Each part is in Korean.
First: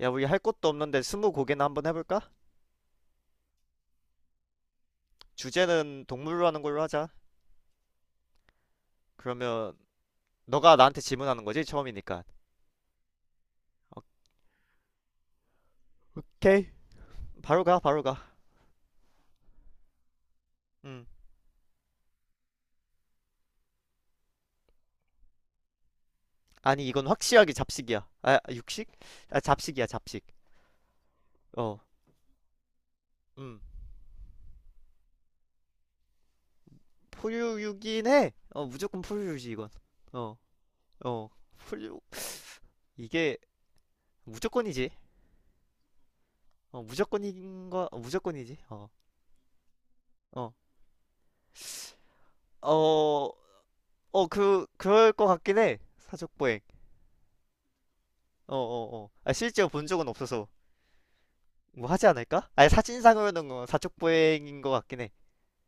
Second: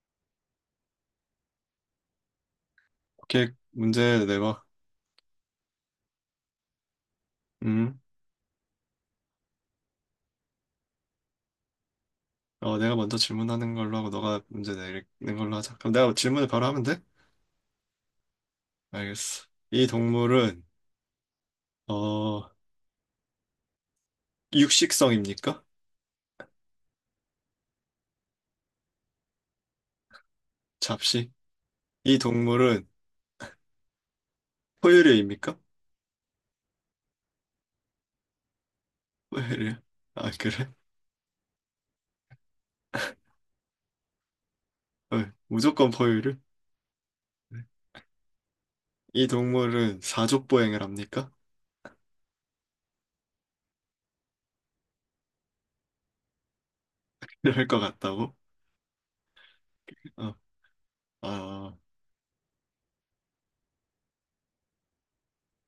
야, 우리 할 것도 없는데 스무 고개나 한번 해볼까? 이렇게 문제 내봐. 주제는 동물로 하는 걸로 하자. 음. 그러면 너가 나한테 질문하는 거지? 처음이니까. 내가 먼저 질문하는 걸로 하고 너가 문제 내는 걸로 하자. 그럼 내가 질문을 바로 오케이. 하면 돼? 바로 가, 바로 가. 알겠어. 이 동물은 음. 어, 육식성입니까? 아니, 이건 확실하게 잡식이야. 아, 육식? 아, 잡식이야, 잡식. 잡식? 어. 이 동물은 음. 포유류입니까? 포유류긴 해. 어, 무조건 포유류지, 이건. 포유류. 아, 어. 그래? 어. 포유. 이게 무조건이지. 어, 무조건 포유류? 어, 무조건인 거, 어, 무조건이지. 어. 이 동물은 어. 사족보행을 합니까? 어, 어, 그럴 것 같긴 해. 사족보행. 이럴 것 같다고? 어, 어, 어. 아, 실제로 본 적은 어, 없어서 아, 뭐 하지 않을까? 아니, 사진상으로는 사촉보행인 것 같긴 해.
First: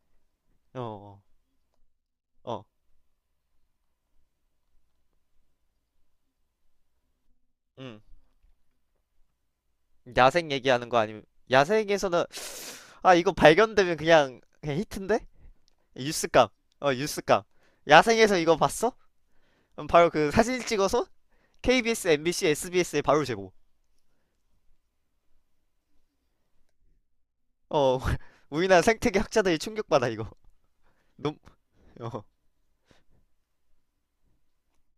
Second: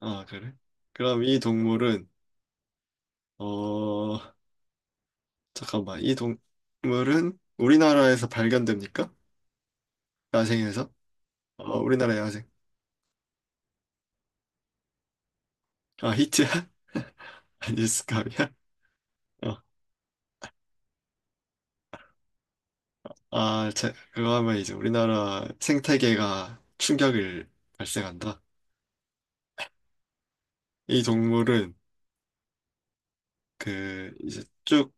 아, 그래? 어, 그럼 이 동물은, 어, 어, 어, 잠깐만, 이 동물은 음. 우리나라에서 발견됩니까? 야생 얘기하는 야생에서? 거 아니면 어, 우리나라 야생에서는 야생. 아 이거 발견되면 그냥 히트인데? 아, 뉴스감. 히트야? 어, 뉴스감. 야생에서 뉴스캅이야? 이거 봤어? 어. 그럼 바로 그 사진 찍어서 KBS, MBC, SBS에 바로 제보. 아, 제 그거 하면 이제 우리나라 생태계가 충격을 어, 발생한다. 우리나라 생태계 학자들이 충격받아 이거. 이 놈, 동물은 어, 그 이제 쭉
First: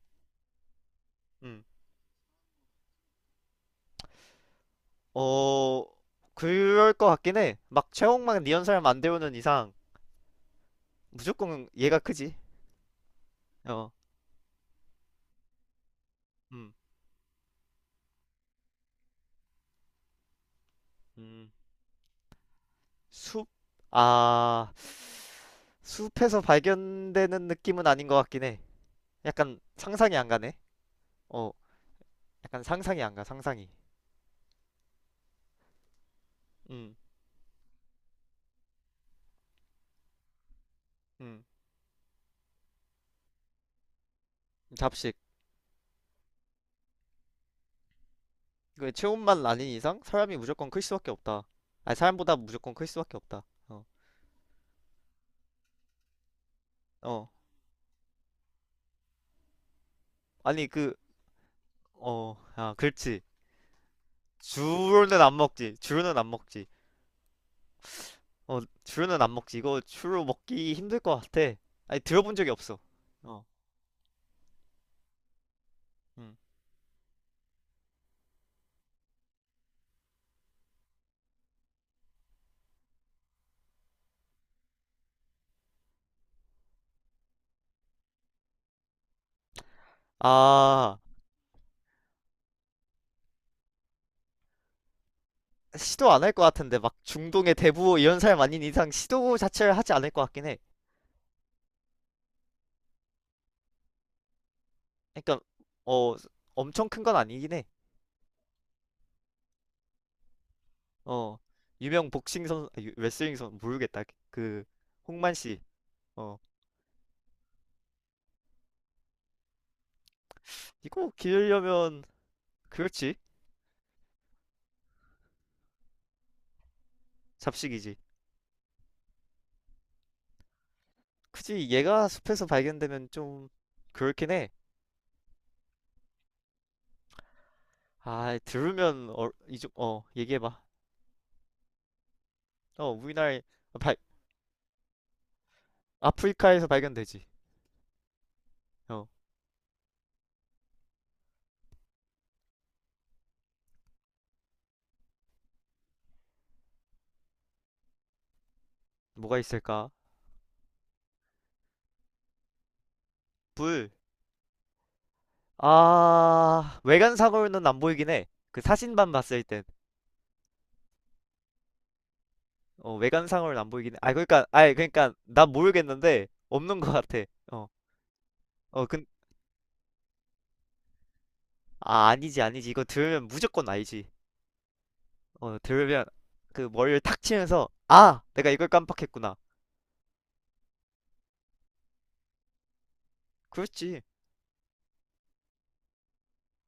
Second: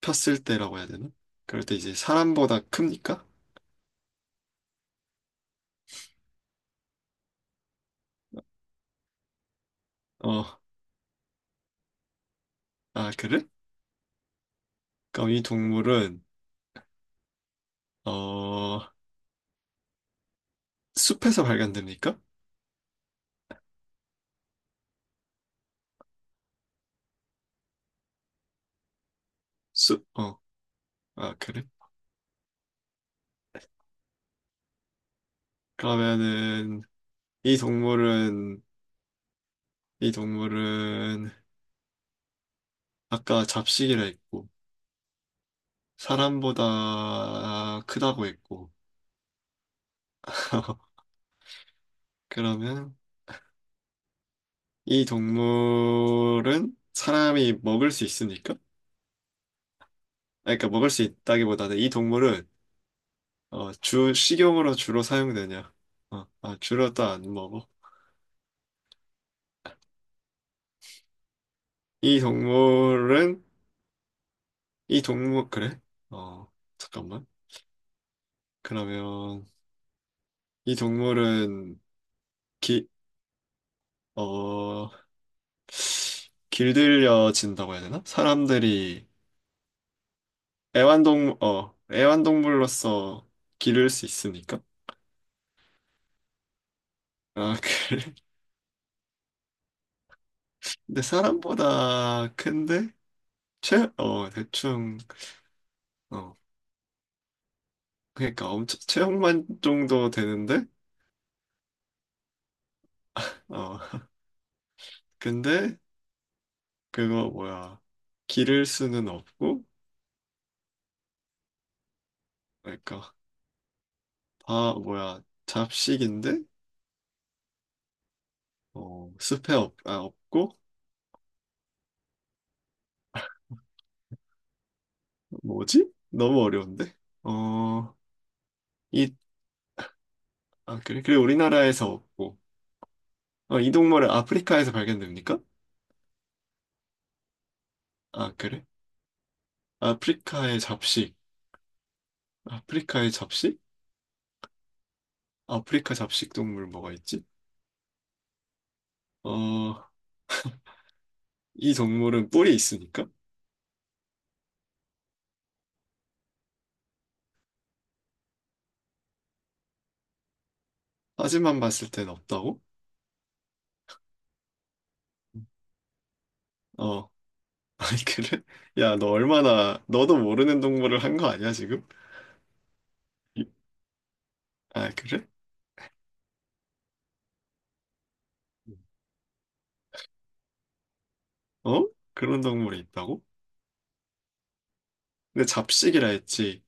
폈을 때라고 해야 되나? 음. 그럴 때 이제 사람보다 큽니까? 어, 그럴 것 같긴 해. 막 최홍만 리언설 만안되오는 이상. 어, 무조건 얘가 크지. 아, 그래? 어. 그럼 이 동물은 음. 어, 숲에서 음. 발견됩니까? 숲? 아. 숲에서 발견되는 느낌은 아닌 것 같긴 해. 약간 숲? 상상이 안 어, 가네. 아, 어. 그래? 약간 상상이 안 가. 상상이. 그러면은 음. 이 동물은 이 동물은 음. 아까 잡식이라 했고 잡식. 사람보다 크다고 했고. 그 체온만 아닌 이상 사람이 무조건 클 수밖에 없다. 아니 사람보다 무조건 클 그러면 수밖에 없다. 어. 이 동물은 어. 사람이 먹을 수 있습니까? 아니, 아니 그러니까 먹을 그 수 있다기보다는 이 어. 동물은 아, 그렇지. 주 식용으로 주로 주로는 안 사용되냐? 먹지. 주로는 어, 안 아, 먹지. 주로 또 안 먹어. 어, 주로는 안 먹지. 이거 주로 먹기 힘들 것 같아. 아니 이 들어본 적이 없어. 동물은 어. 이 동물 그래? 음. 어, 잠깐만. 그러면 이 동물은 기, 어, 길들여진다고 해야 되나? 사람들이 아, 애완동물로서 기를 수 있으니까. 시도 안 할 것 같은데 막 중동의 아, 대부 그래. 이런 사람 아닌 이상 시도 자체를 하지 않을 것 같긴 해. 근데 사람보다 큰데? 체, 어, 대충, 그러니까 어 어, 엄청 큰 건 아니긴 해. 그러니까 엄청, 체형만 정도 되는데? 어 유명 복싱 선 아, 레슬링 선 어, 모르겠다. 그 홍만 씨. 근데, 어 그거 뭐야. 기를 수는 없고, 이거 기르려면 그러니까, 그렇지 다, 뭐야, 잡식인데? 잡식이지. 없고, 굳이 얘가 숲에서 발견되면 좀 그렇긴 해. 뭐지? 너무 어려운데? 어, 아 들으면 이, 어, 이좀 어 얘기해봐. 아, 그래? 그래, 우리나라에서 없고, 어 우리나라 이 발 동물은 아프리카에서 발견됩니까? 아프리카에서 발견되지. 아, 그래? 어 아프리카의 잡식. 아프리카의 잡식? 아프리카 잡식 동물 뭐가 있지? 뭐가 있을까? 어, 이 동물은 뿔이 있으니까? 불 아, 외관상으로는 안 보이긴 해. 그 사진만 봤을 땐. 사진만 봤을 땐 없다고? 어, 외관상으로는 안 보이긴 해. 아, 그러니까, 아니, 그러니까, 난 모르겠는데, 없는 것 어, 같아. 어, 아니, 그래? 어, 야, 너 얼마나, 너도 모르는 동물을 한 거 아니야, 지금? 아, 아니지, 아니지. 이거 들으면 이- 무조건 알지. 아, 그래? 어, 들으면, 그 머리를 탁 치면서, 아! 내가 이걸 음. 깜빡했구나. 어? 그런 동물이 있다고? 그렇지. 근데 잡식이라 했지.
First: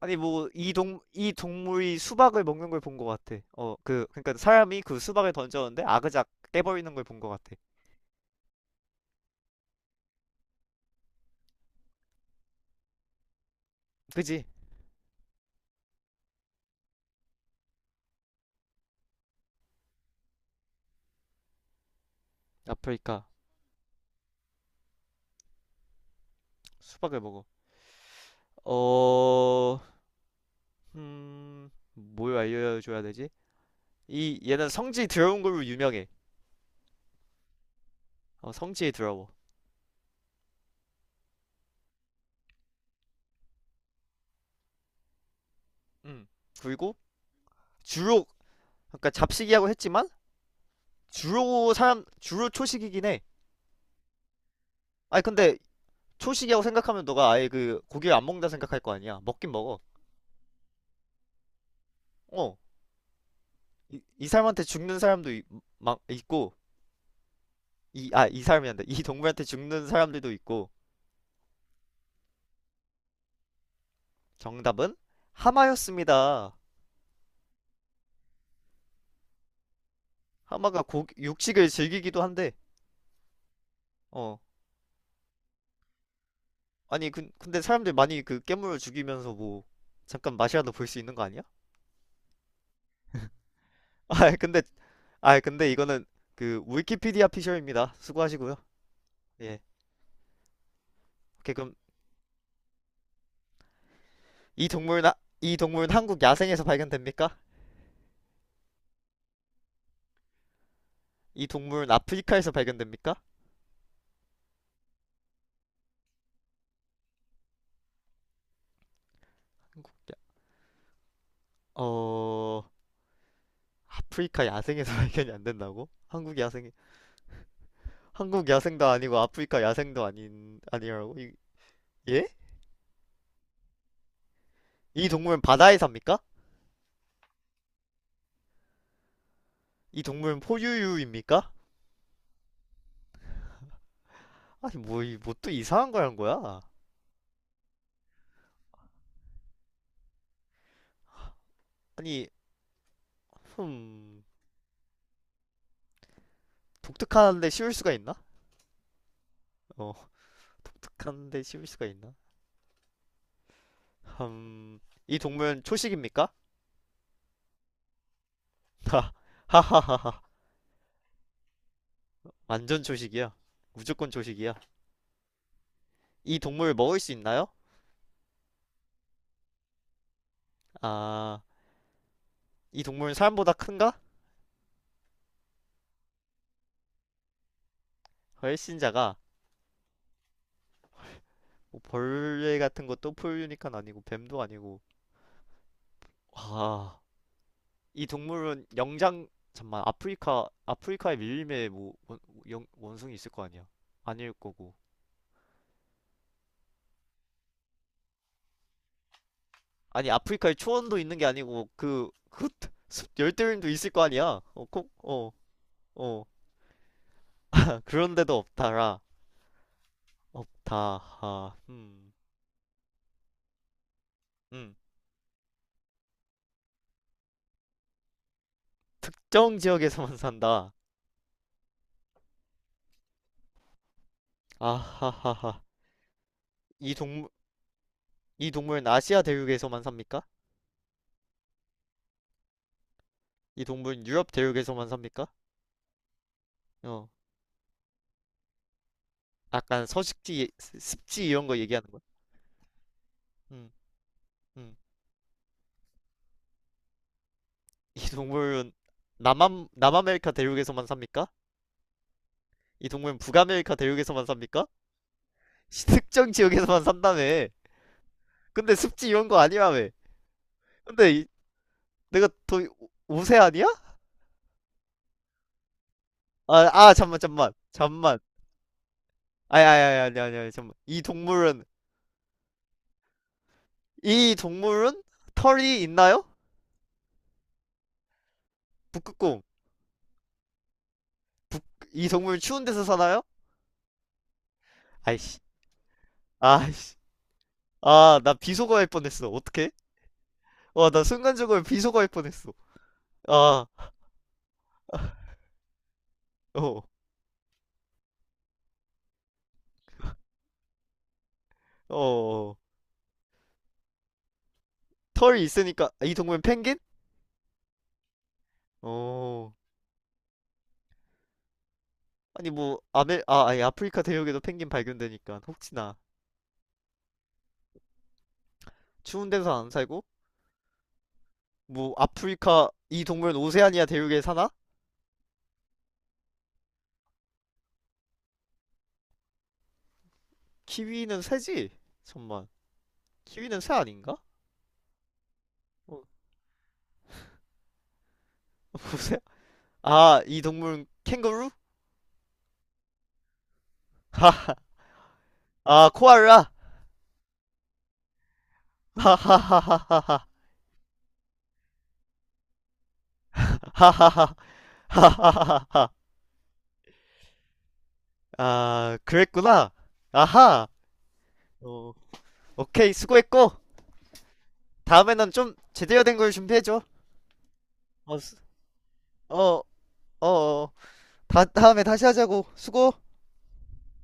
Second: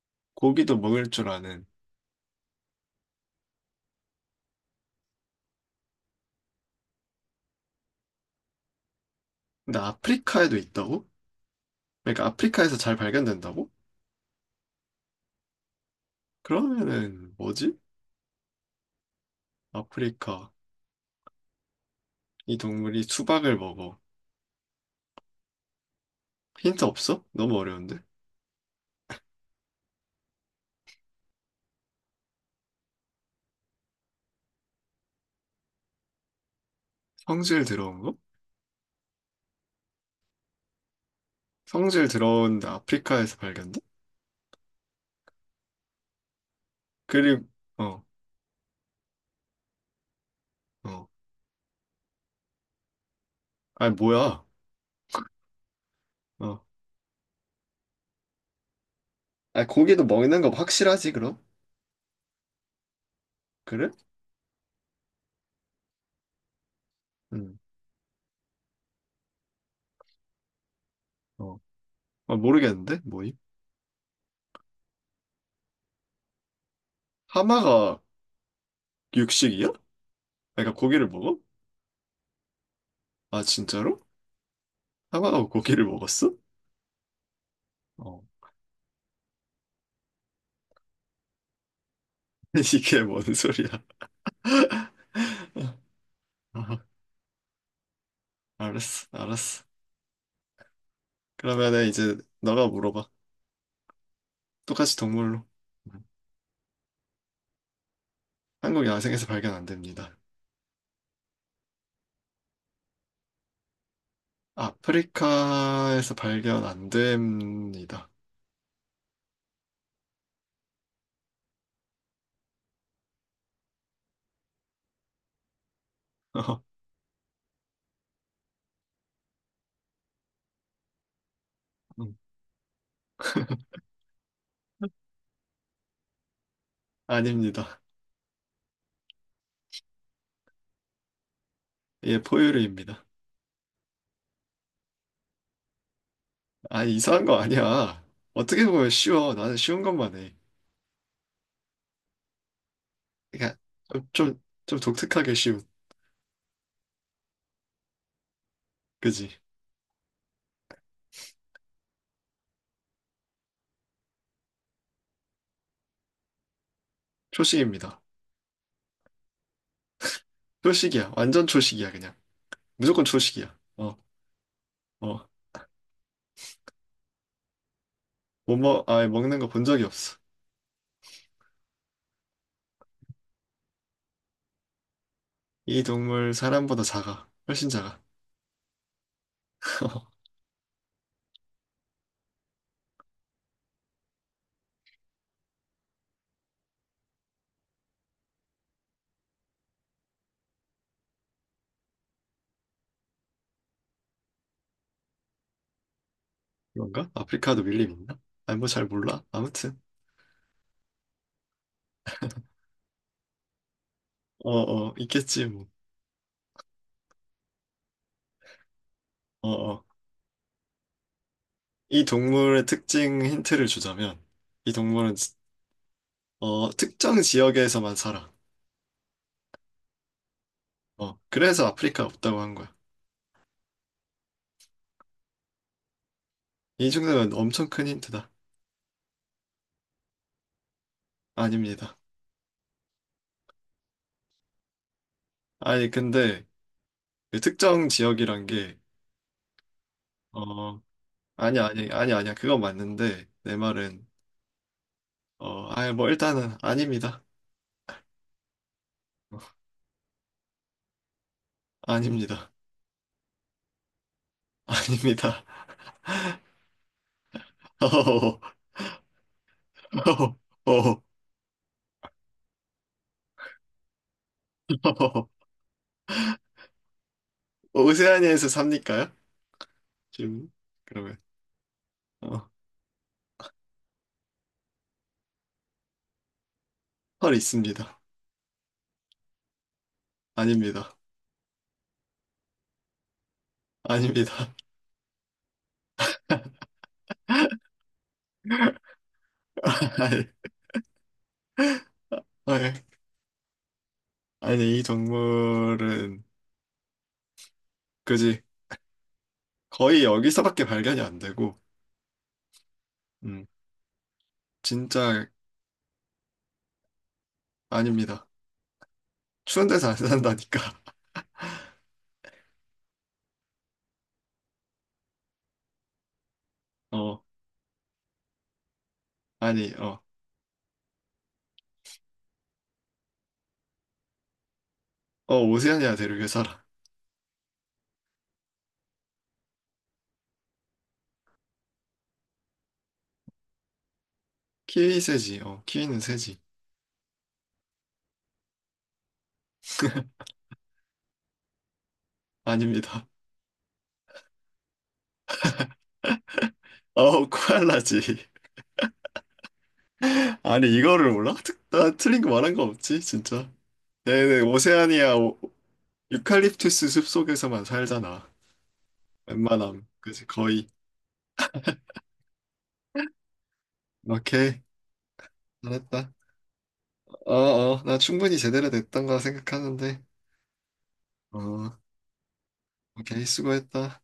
아니, 뭐, 고기도 먹을 줄 이 아는. 동물이 수박을 먹는 걸 본 것 같아. 어, 그, 그러니까 사람이 그 수박을 던졌는데, 아그작 깨버리는 걸 본 것 같아. 근데 아프리카에도 있다고? 그러니까 아프리카에서 잘 발견된다고? 그지? 그러면은 뭐지? 아프리카. 이 동물이 아프리카, 수박을 먹어. 힌트 수박을 없어? 먹어. 너무 어려운데? 어, 뭘 알려줘야 되지? 이 얘는 성지 더러운 걸로 유명해. 성질 들어온 거? 어, 성지 더러워. 성질 들어온데 아프리카에서 발견돼? 음. 그리고 그리고 어, 주로 그러니까 잡식이라고 했지만 어. 주로 사람 주로 초식이긴 해. 아니 뭐야? 아니 근데 어. 초식이라고 생각하면 너가 아예 그 고기를 안 먹는다 생각할 거 아니야. 먹긴 아니 먹어. 고기도 먹는 거 확실하지 그럼? 어. 그래? 이, 이 사람한테 죽는 사람도 막 있고 응. 이 아 이 사람이 한다. 이 동물한테 죽는 사람들도 있고 어. 아, 모르겠는데 뭐임? 정답은 하마였습니다. 하마가 육식이야? 그러니까 하마가 고 고기를 먹어? 육식을 즐기기도 한데. 아 진짜로? 어. 하마가 고기를 먹었어? 아니 근데 사람들이 어. 많이 그 깨물어 죽이면서 뭐 잠깐 맛이라도 볼 수 있는 거 아니야? 이게 뭔 소리야? 아 근데 아 근데 이거는 그 아, 위키피디아 피셜입니다. 수고하시고요. 알았어, 예. 알았어. 오케이 그럼 그러면은 이제 너가 물어봐. 이 똑같이 동물은 동물로. 이 동물은 음. 한국 야생에서 발견됩니까? 한국 야생에서 발견 안 됩니다. 이 동물은 아프리카에서 발견됩니까? 아프리카에서 발견 안 됩니다. 어 아프리카 야생에서 발견이 안 된다고? 한국 야생도 아니고 아프리카 야생도 아닌 아니라고? 이, 음. 예? 이 동물은 바다에 삽니까? 아닙니다. 이 동물은 포유류입니까? 예, 포유류입니다. 아니 뭐 이 뭐 또 이상한 거란 거야? 아, 이상한 거 아니야. 어떻게 보면 쉬워. 나는 쉬운 것만 해. 아니, 그러니까 좀, 흠, 좀, 좀 독특하게 쉬운. 독특한데 쉬울 수가 있나? 그지? 어, 독특한데 쉬울 수가 있나? 흠, 이 동물 초식입니까? 초식입니다. 하, 하하하하. 초식이야. 완전 초식이야, 그냥. 완전 무조건 초식이야. 초식이야. 어, 무조건 초식이야. 어. 이 동물 먹을 수 있나요? 못 먹, 아, 먹는 거 본 적이 없어. 아, 이 동물은 사람보다 큰가? 이 동물 사람보다 작아. 훨씬 작아. 훨씬 작아. 뭐 벌레 같은 것도 포유니깐 아니고, 뱀도 아니고. 와, 이 동물은 영장, 잠만, 아프리카, 아프리카의 밀림에 뭐, 원, 원숭이 있을 거 아니야? 아닐 거고. 그런가? 아프리카도 밀림 있나? 아니, 뭐 잘 몰라. 아무튼. 아니 아프리카에 초원도 있는 게 아니고 그 열대우림도 있을 거 아니야. 어, 어, 콕 어, 어, 있겠지, 뭐. 어. 아, 그런데도 없다라. 어, 어. 없다. 하. 이 음. 동물의 특징 힌트를 주자면 이 음. 동물은 지- 어, 특정 지역에서만 살아. 특정 지역에서만 산다. 어, 그래서 아프리카 없다고 한 거야. 아하하하. 이 이 동물 정도면 엄청 큰 힌트다. 이 동물은 아시아 대륙에서만 삽니까? 아닙니다. 이 동물은 유럽 대륙에서만 삽니까? 아니 근데 어. 그 특정 지역이란 게 약간 서식지 어, 습지 이런 거 아니 얘기하는 아니 거야. 아니 아니야. 그건 맞는데 내 음. 말은 음. 어, 아니 뭐 일단은 아닙니다. 이 동물은 어, 남아메리카 대륙에서만 삽니까? 아닙니다. 이 동물은 북아메리카 대륙에서만 삽니까? 아닙니다. 특정 지역에서만 산다며. 어허허허. 근데 습지 이런 거 아니라며. 어허허허. 근데 내가 더 세 아니야? 어허허허. 아, 아, 잠만, 잠만, 잠만. 오세아니아에서 삽니까요? 아니, 아니, 아니, 아니, 지금 아니, 잠만. 이 그러면 동물은, 어, 이 동물은 털이 있나요? 털 있습니다. 북극곰. 아닙니다. 이 동물 추운 데서 사나요? 아닙니다. 아이씨, 아이씨. 아, 나 비속어할 뻔했어. 어떡해? 와, 나 순간적으로 비속어할 뻔했어. 아니, 아니, 아, 이 동물은 어, 그지 거의 여기서밖에 발견이 안 되고, 어, 어. 음, 진짜 털이 있으니까, 아, 이 동물은 펭귄? 아닙니다. 어. 추운 데서 안 산다니까. 아니 뭐 아메 아 아니 아프리카 대륙에도 펭귄 발견되니까 혹시나 어, 추운 데서 안 아니, 어, 살고 뭐 아프리카 이 동물은 오세아니아 대륙에 사나? 어, 오세아니아 대륙에 살아. 키위는 새지? 잠만 키위는 새 아닌가? 키위 새지. 어, 키위는 어, 새지. 오세 아이 동물은 캥거루? 아닙니다. 아 코알라 어, 코알라지. 아니, 이거를 몰라? 특- 나 틀린 거 말한 거 없지, 진짜. 하하하하하하 네네, 오세아니아 오- 하하하하하하하 유칼립투스 숲속에서만 살잖아. 아 그랬구나 웬만함, 그지 아하 거의. 어 오케이 수고했고 오케이, 다음에는 좀 제대로 잘했다. 된 걸 준비해줘 어, 나 충분히 어어어 제대로 됐던 거 어, 생각하는데. 어, 어. 어, 다음에 다시 하자고 수고 오케이, 수고했다.